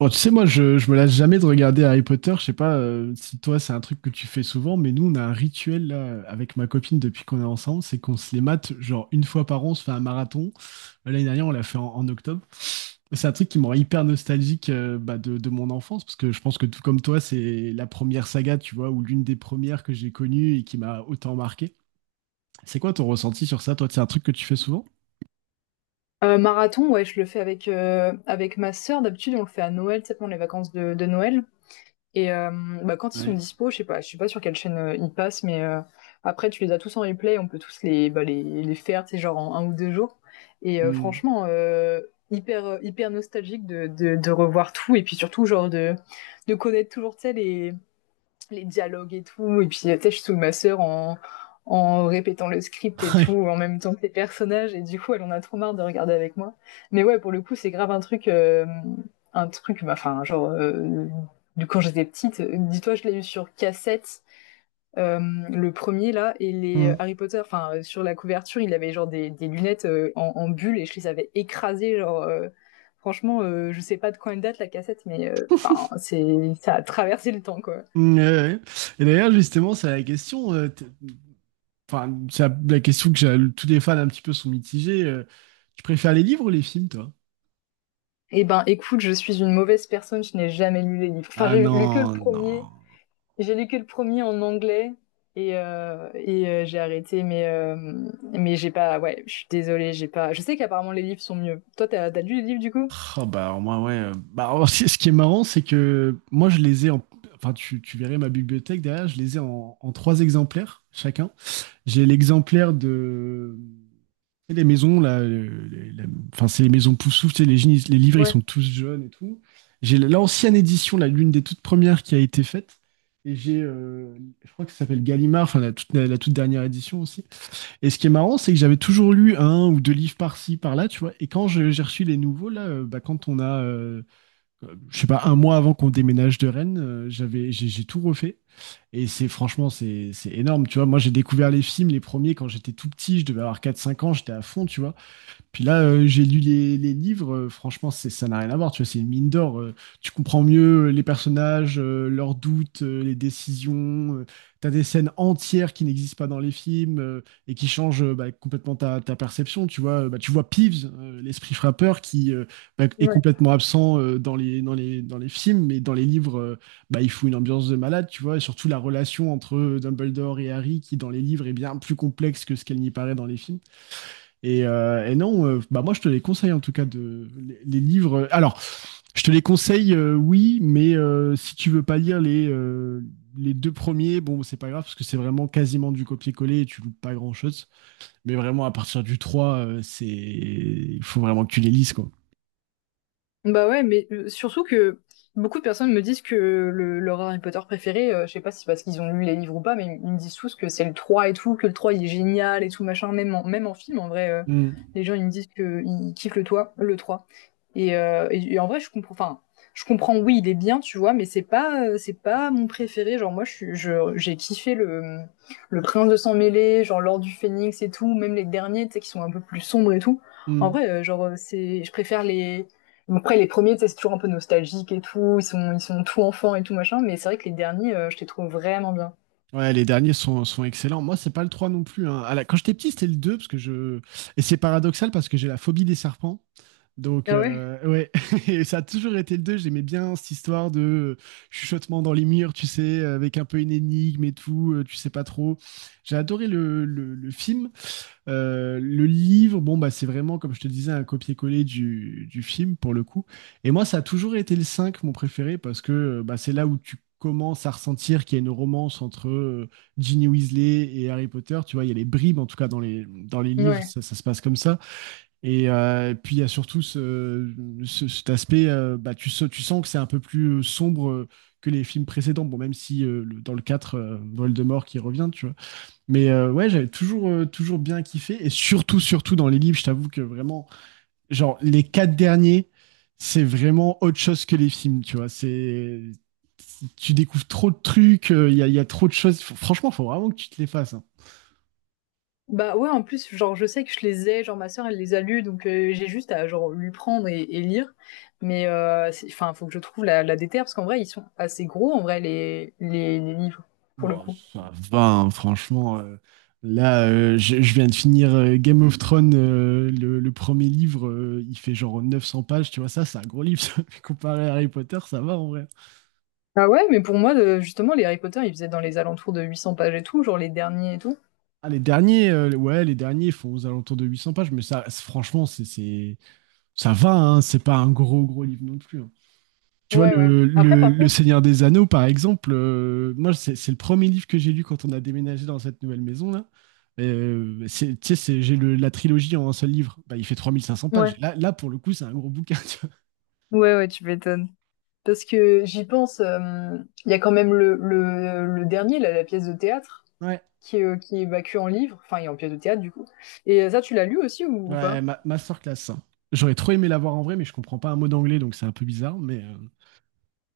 Bon, tu sais, moi, je me lasse jamais de regarder Harry Potter. Je sais pas si toi, c'est un truc que tu fais souvent, mais nous, on a un rituel là, avec ma copine depuis qu'on est ensemble, c'est qu'on se les mate, genre une fois par an, on se fait un marathon. L'année dernière, on l'a fait en octobre. Et c'est un truc qui me rend hyper nostalgique bah, de mon enfance, parce que je pense que tout comme toi, c'est la première saga, tu vois, ou l'une des premières que j'ai connues et qui m'a autant marqué. C'est quoi ton ressenti sur ça, toi? C'est un truc que tu fais souvent? Marathon, ouais, je le fais avec, avec ma sœur. D'habitude, on le fait à Noël, tu sais, pendant les vacances de Noël. Et bah, quand ils sont Ouais. dispo, je sais pas sur quelle chaîne ils passent, mais après, tu les as tous en replay, on peut tous les, bah, les faire, tu sais, genre en un ou deux jours. Et franchement, hyper, hyper nostalgique de revoir tout, et puis surtout, genre, de connaître toujours, tu sais, les dialogues et tout. Et puis, tu sais, je saoule ma sœur en, en répétant le script et tout, en même temps que les personnages. Et du coup, elle en a trop marre de regarder avec moi. Mais ouais, pour le coup, c'est grave un truc, bah, enfin, bah, genre, quand j'étais petite, dis-toi, je l'ai eu sur cassette. euh, le premier là et Mm. Ouais. les Mm. Harry Potter enfin sur la couverture il avait genre des lunettes en, en bulle et je les avais écrasées genre franchement je sais pas de quand elle date la cassette mais enfin c'est ça a traversé le temps quoi. Mm, ouais, ouais. Et d'ailleurs, justement, c'est la question. Enfin, c'est la question tous les fans un petit peu sont mitigés. Tu préfères les livres ou les films, toi? Eh ben, écoute, je suis une mauvaise personne, je n'ai jamais lu les livres. Enfin, Ah j'ai lu que le non, premier. non. J'ai lu que le premier en anglais et, j'ai arrêté, mais j'ai pas. Ouais, je suis désolée, j'ai pas. Je sais qu'apparemment les livres sont mieux. Toi, t'as as lu les livres du coup? Oh, bah, alors, moi, ouais. Bah, alors, ce qui est marrant, c'est que moi, je les ai en. Enfin, tu verrais ma bibliothèque derrière, je les ai en trois exemplaires chacun. J'ai l'exemplaire de. Et les maisons, là, enfin, c'est les maisons poussouf, tu sais, les livres, ils Ouais, sont tous jeunes et tout. J'ai l'ancienne édition, là, l'une des toutes premières qui a été faite. Et j'ai, je crois que ça s'appelle Gallimard, enfin, la toute dernière édition aussi. Et ce qui est marrant, c'est que j'avais toujours lu un ou deux livres par-ci, par-là, tu vois. Et quand j'ai reçu les nouveaux, là, bah, quand on a, je sais pas, un mois avant qu'on déménage de Rennes, j'ai tout refait. Et c'est franchement, c'est énorme, tu vois. Moi, j'ai découvert les films, les premiers, quand j'étais tout petit, je devais avoir quatre cinq ans, j'étais à fond, tu vois. Puis là, j'ai lu les livres, franchement, c'est, ça n'a rien à voir, tu vois, c'est une mine d'or. Tu comprends mieux les personnages, leurs doutes, les décisions. Tu as des scènes entières qui n'existent pas dans les films et qui changent bah, complètement ta perception, tu vois. Bah, tu vois Peeves, l'esprit frappeur, qui bah, est ouais. complètement absent dans les films, mais dans les livres, bah, il faut une ambiance de malade, tu vois, et surtout la relation entre Dumbledore et Harry, qui dans les livres est bien plus complexe que ce qu'elle n'y paraît dans les films. Et non, bah moi je te les conseille en tout cas de les livres. Alors, je te les conseille, oui, mais si tu veux pas lire les deux premiers, bon c'est pas grave parce que c'est vraiment quasiment du copier-coller et tu loupes pas grand-chose. Mais vraiment à partir du 3, c'est il faut vraiment que tu les lises quoi. Bah ouais, mais surtout que beaucoup de personnes me disent que le, leur Harry Potter préféré, je sais pas si c'est parce qu'ils ont lu les livres ou pas, mais ils me disent tous que c'est le 3 et tout, que le 3 il est génial et tout machin, même en, même en film en vrai, Mm. les gens ils me disent que ils kiffent le 3, le 3. Et, et en vrai, je comprends. Enfin, je comprends. Oui, il est bien, tu vois, mais c'est pas mon préféré. Genre moi, j'ai kiffé le Prince de sang mêlé, genre l'Or du Phénix et tout. Même les derniers, tu sais, qui sont un peu plus sombres et tout. En Mm. vrai, genre c'est, je préfère les. Bon, après les premiers, tu sais, c'est toujours un peu nostalgique et tout. Ils sont tout enfants et tout machin. Mais c'est vrai que les derniers, je les trouve vraiment bien. Ouais, les derniers sont excellents. Moi, c'est pas le 3 non plus, hein. Quand j'étais petit, c'était le 2 parce que je et c'est paradoxal parce que j'ai la phobie des serpents. Donc, Ah ouais? Ouais, et ça a toujours été le 2. J'aimais bien cette histoire de chuchotement dans les murs, tu sais, avec un peu une énigme et tout, tu sais pas trop. J'ai adoré le film. Le livre, bon, bah, c'est vraiment, comme je te disais, un copier-coller du film pour le coup. Et moi, ça a toujours été le 5 mon préféré, parce que bah, c'est là où tu commences à ressentir qu'il y a une romance entre Ginny Weasley et Harry Potter. Tu vois, il y a les bribes, en tout cas, dans les livres, Ouais. ça se passe comme ça. Et puis il y a surtout ce, cet aspect, bah, tu sens que c'est un peu plus sombre que les films précédents, bon, même si dans le 4, Voldemort qui revient, tu vois. Mais ouais, j'avais toujours bien kiffé, et surtout, surtout dans les livres, je t'avoue que vraiment, genre les quatre derniers, c'est vraiment autre chose que les films, tu vois. C'est, tu découvres trop de trucs, il y a trop de choses. Franchement, faut vraiment que tu te les fasses, hein. Bah, ouais, en plus, genre, je sais que je les ai, genre, ma sœur, elle les a lus, donc j'ai juste à, genre, lui prendre et lire. Mais c'est enfin, faut que je trouve la déterre parce qu'en vrai, ils sont assez gros, en vrai, les livres, pour le Bon, coup. ça va, hein, franchement. Là, je viens de finir Game of Thrones, le premier livre, il fait genre 900 pages, tu vois, ça, c'est un gros livre, ça. Comparé à Harry Potter, ça va en vrai. Ah ouais? Mais pour moi, justement, les Harry Potter, ils faisaient dans les alentours de 800 pages et tout, genre, les derniers et tout. Ah, les derniers, ouais, les derniers font aux alentours de 800 pages, mais ça, franchement, ça va, hein, c'est pas un gros, gros livre non plus, hein. Tu vois, Ouais, ouais. le, Après, le, par le contre Seigneur des Anneaux, par exemple, moi, c'est le premier livre que j'ai lu quand on a déménagé dans cette nouvelle maison-là. Tu sais, j'ai la trilogie en un seul livre. Bah, il fait 3 500 pages. ouais, Là, là, pour le coup, c'est un gros bouquin. Tu ouais, tu m'étonnes. Parce que j'y pense, hem, il y a quand même le dernier, là, la pièce de théâtre. vois. Ouais, Qui qui est bah, en livre, enfin, et en pièce de théâtre, du coup. Et ça, tu l'as lu aussi ou ouais, pas? Masterclass, hein. J'aurais trop aimé l'avoir en vrai, mais je comprends pas un mot d'anglais, donc c'est un peu bizarre.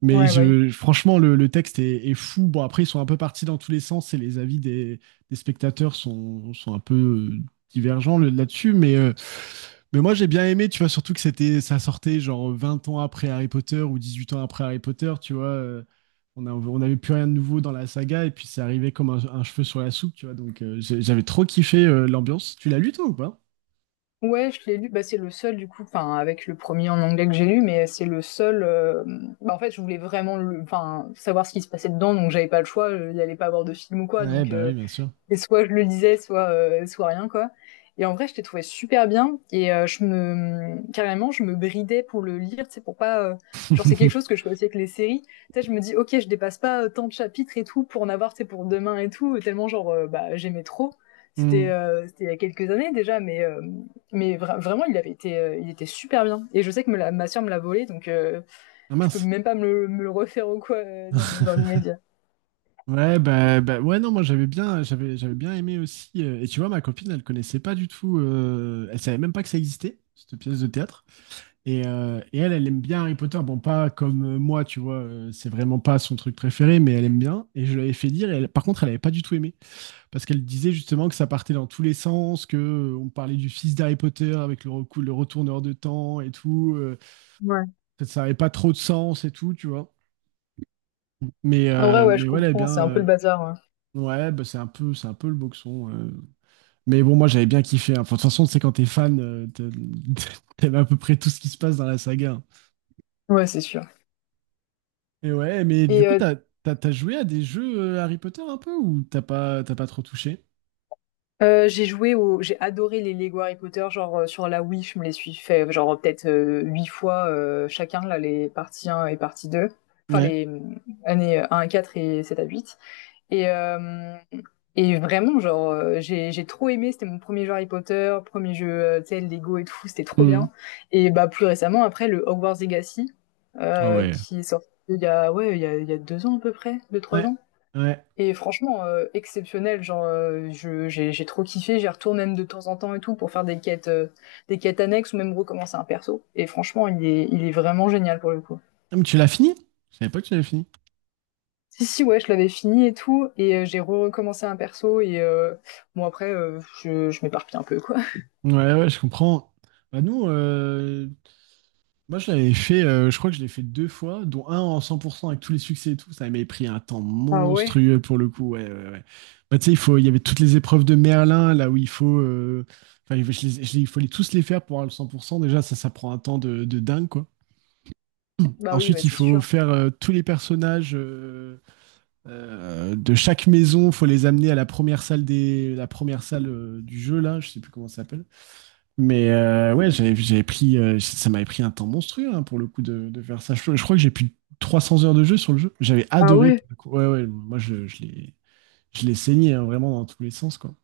Mais Ouais, bah oui. Franchement, le texte est fou. Bon, après, ils sont un peu partis dans tous les sens et les avis des spectateurs sont un peu euh, divergents là-dessus. Mais moi, j'ai bien aimé, tu vois, surtout que ça sortait genre 20 ans après Harry Potter ou 18 ans après Harry Potter, tu vois. On on n'avait plus rien de nouveau dans la saga et puis c'est arrivé comme un cheveu sur la soupe, tu vois. Donc, j'avais trop kiffé l'ambiance. Tu l'as lu, toi, ou pas? Ouais, je l'ai lu. Bah, c'est le seul, du coup, enfin, avec le premier en anglais que j'ai lu, mais c'est le seul. Bah, en fait, je voulais vraiment le... enfin, savoir ce qui se passait dedans, donc j'avais pas le choix. Il n'y allait pas avoir de film ou quoi, Ouais, donc. bah oui, bien sûr. Et soit je le lisais, soit, soit rien, quoi. Et en vrai, je t'ai trouvé super bien. Et je me, carrément, je me bridais pour le lire, tu sais, pour pas. Genre, c'est quelque chose que je fais aussi avec les séries. Tu sais, je me dis, ok, je dépasse pas tant de chapitres et tout pour en avoir, tu sais, pour demain et tout. Tellement, genre, bah, j'aimais trop. C'était Hmm. C'était il y a quelques années déjà, mais vraiment, il avait été, il était super bien. Et je sais que ma sœur me l'a volé, donc Ah je peux mince. même pas me, me le refaire ou quoi dans l'immédiat. Ouais, bah, bah, ouais, non, moi j'avais bien aimé aussi. Et tu vois, ma copine, elle connaissait pas du tout, elle savait même pas que ça existait, cette pièce de théâtre. Et elle, elle aime bien Harry Potter. Bon, pas comme moi, tu vois, c'est vraiment pas son truc préféré, mais elle aime bien. Et je l'avais fait dire, et par contre, elle avait pas du tout aimé. Parce qu'elle disait justement que ça partait dans tous les sens, que on parlait du fils d'Harry Potter avec le retourneur de temps et tout. euh, Ouais. ça n'avait pas trop de sens et tout, tu vois. Mais, En vrai, euh, ouais, mais je ouais, elle aime comprends, bien. c'est un peu le bazar. Ouais, bah c'est un peu le boxon. Mais bon, moi j'avais bien kiffé, hein. Enfin, de toute façon, c'est quand t'es fan, t'aimes à peu près tout ce qui se passe dans la saga, hein. Ouais, ouais c'est sûr. Et ouais, mais du Et coup, t'as joué à des jeux Harry Potter un peu ou t'as pas trop touché? J'ai adoré les Lego Harry Potter, genre sur la Wii, je me les suis fait genre peut-être huit fois chacun là les parties un et partie 2, enfin Ouais. les années un à 4 et 7 à 8. Et euh, et vraiment genre j'ai trop aimé, c'était mon premier jeu Harry Potter, premier jeu tu sais Lego et tout, c'était trop Mhm. bien. Et bah plus récemment après le Hogwarts Legacy Ah ouais. qui est sorti il y a ouais il y a 2 ans à peu près, deux trois Ouais. ans. Ouais. Et franchement, exceptionnel, genre, je j'ai trop kiffé, j'y retourne même de temps en temps et tout pour faire des quêtes annexes ou même recommencer un perso et franchement, il est vraiment génial pour le coup. Ah, mais tu l'as fini? Je savais pas que tu l'avais fini. Si, si, ouais, je l'avais fini et tout et j'ai recommencé un perso et bon après, je m'éparpille un peu, quoi. Ouais, ouais, je comprends. Bah nous, euh, Moi, je l'avais fait, je crois que je l'ai fait deux fois, dont un en 100% avec tous les succès et tout. Ça m'avait pris un temps Ah ouais? monstrueux pour le coup. Ouais, ouais, ouais. Bah, tu sais, il faut, il y avait toutes les épreuves de Merlin, là où il faut, enfin, il faut les tous les faire pour avoir le 100%. Déjà, ça prend un temps de dingue, quoi. Bah oui, Ensuite, ouais, il c'est faut sûr. faire tous les personnages de chaque maison. Il faut les amener à la première salle du jeu, là. Je sais plus comment ça s'appelle. Mais ouais, ça m'avait pris un temps monstrueux, hein, pour le coup de faire ça. Je crois que j'ai plus de 300 heures de jeu sur le jeu. J'avais Ah adoré, pour ouais? le coup. Ouais, ouais, moi je l'ai saigné, hein, vraiment dans tous les sens quoi.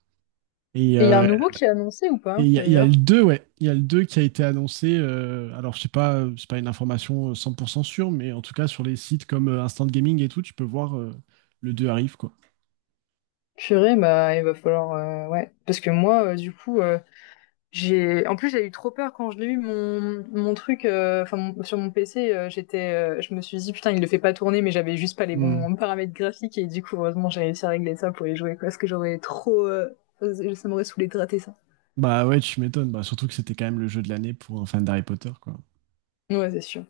Et Et il y a un euh, nouveau qui est annoncé ou et pas, il y a le d'ailleurs? deux, ouais, il y a le 2 qui a été annoncé. Alors je sais pas, c'est pas une information 100% sûre, mais en tout cas sur les sites comme Instant Gaming et tout, tu peux voir le 2 arrive quoi. Purée, bah, il va falloir, ouais, parce que moi, du coup, j'ai, en plus, j'ai eu trop peur quand je l'ai eu mon, mon truc, enfin sur mon PC, je me suis dit putain, il le fait pas tourner, mais j'avais juste pas les Hmm. bons paramètres graphiques et du coup, heureusement, j'ai réussi à régler ça pour y jouer quoi, parce que j'aurais trop, ça m'aurait saoulé de rater ça. Bah ouais, tu m'étonnes. Bah, surtout que c'était quand même le jeu de l'année pour un fan d'Harry Potter, quoi. Ouais, c'est sûr.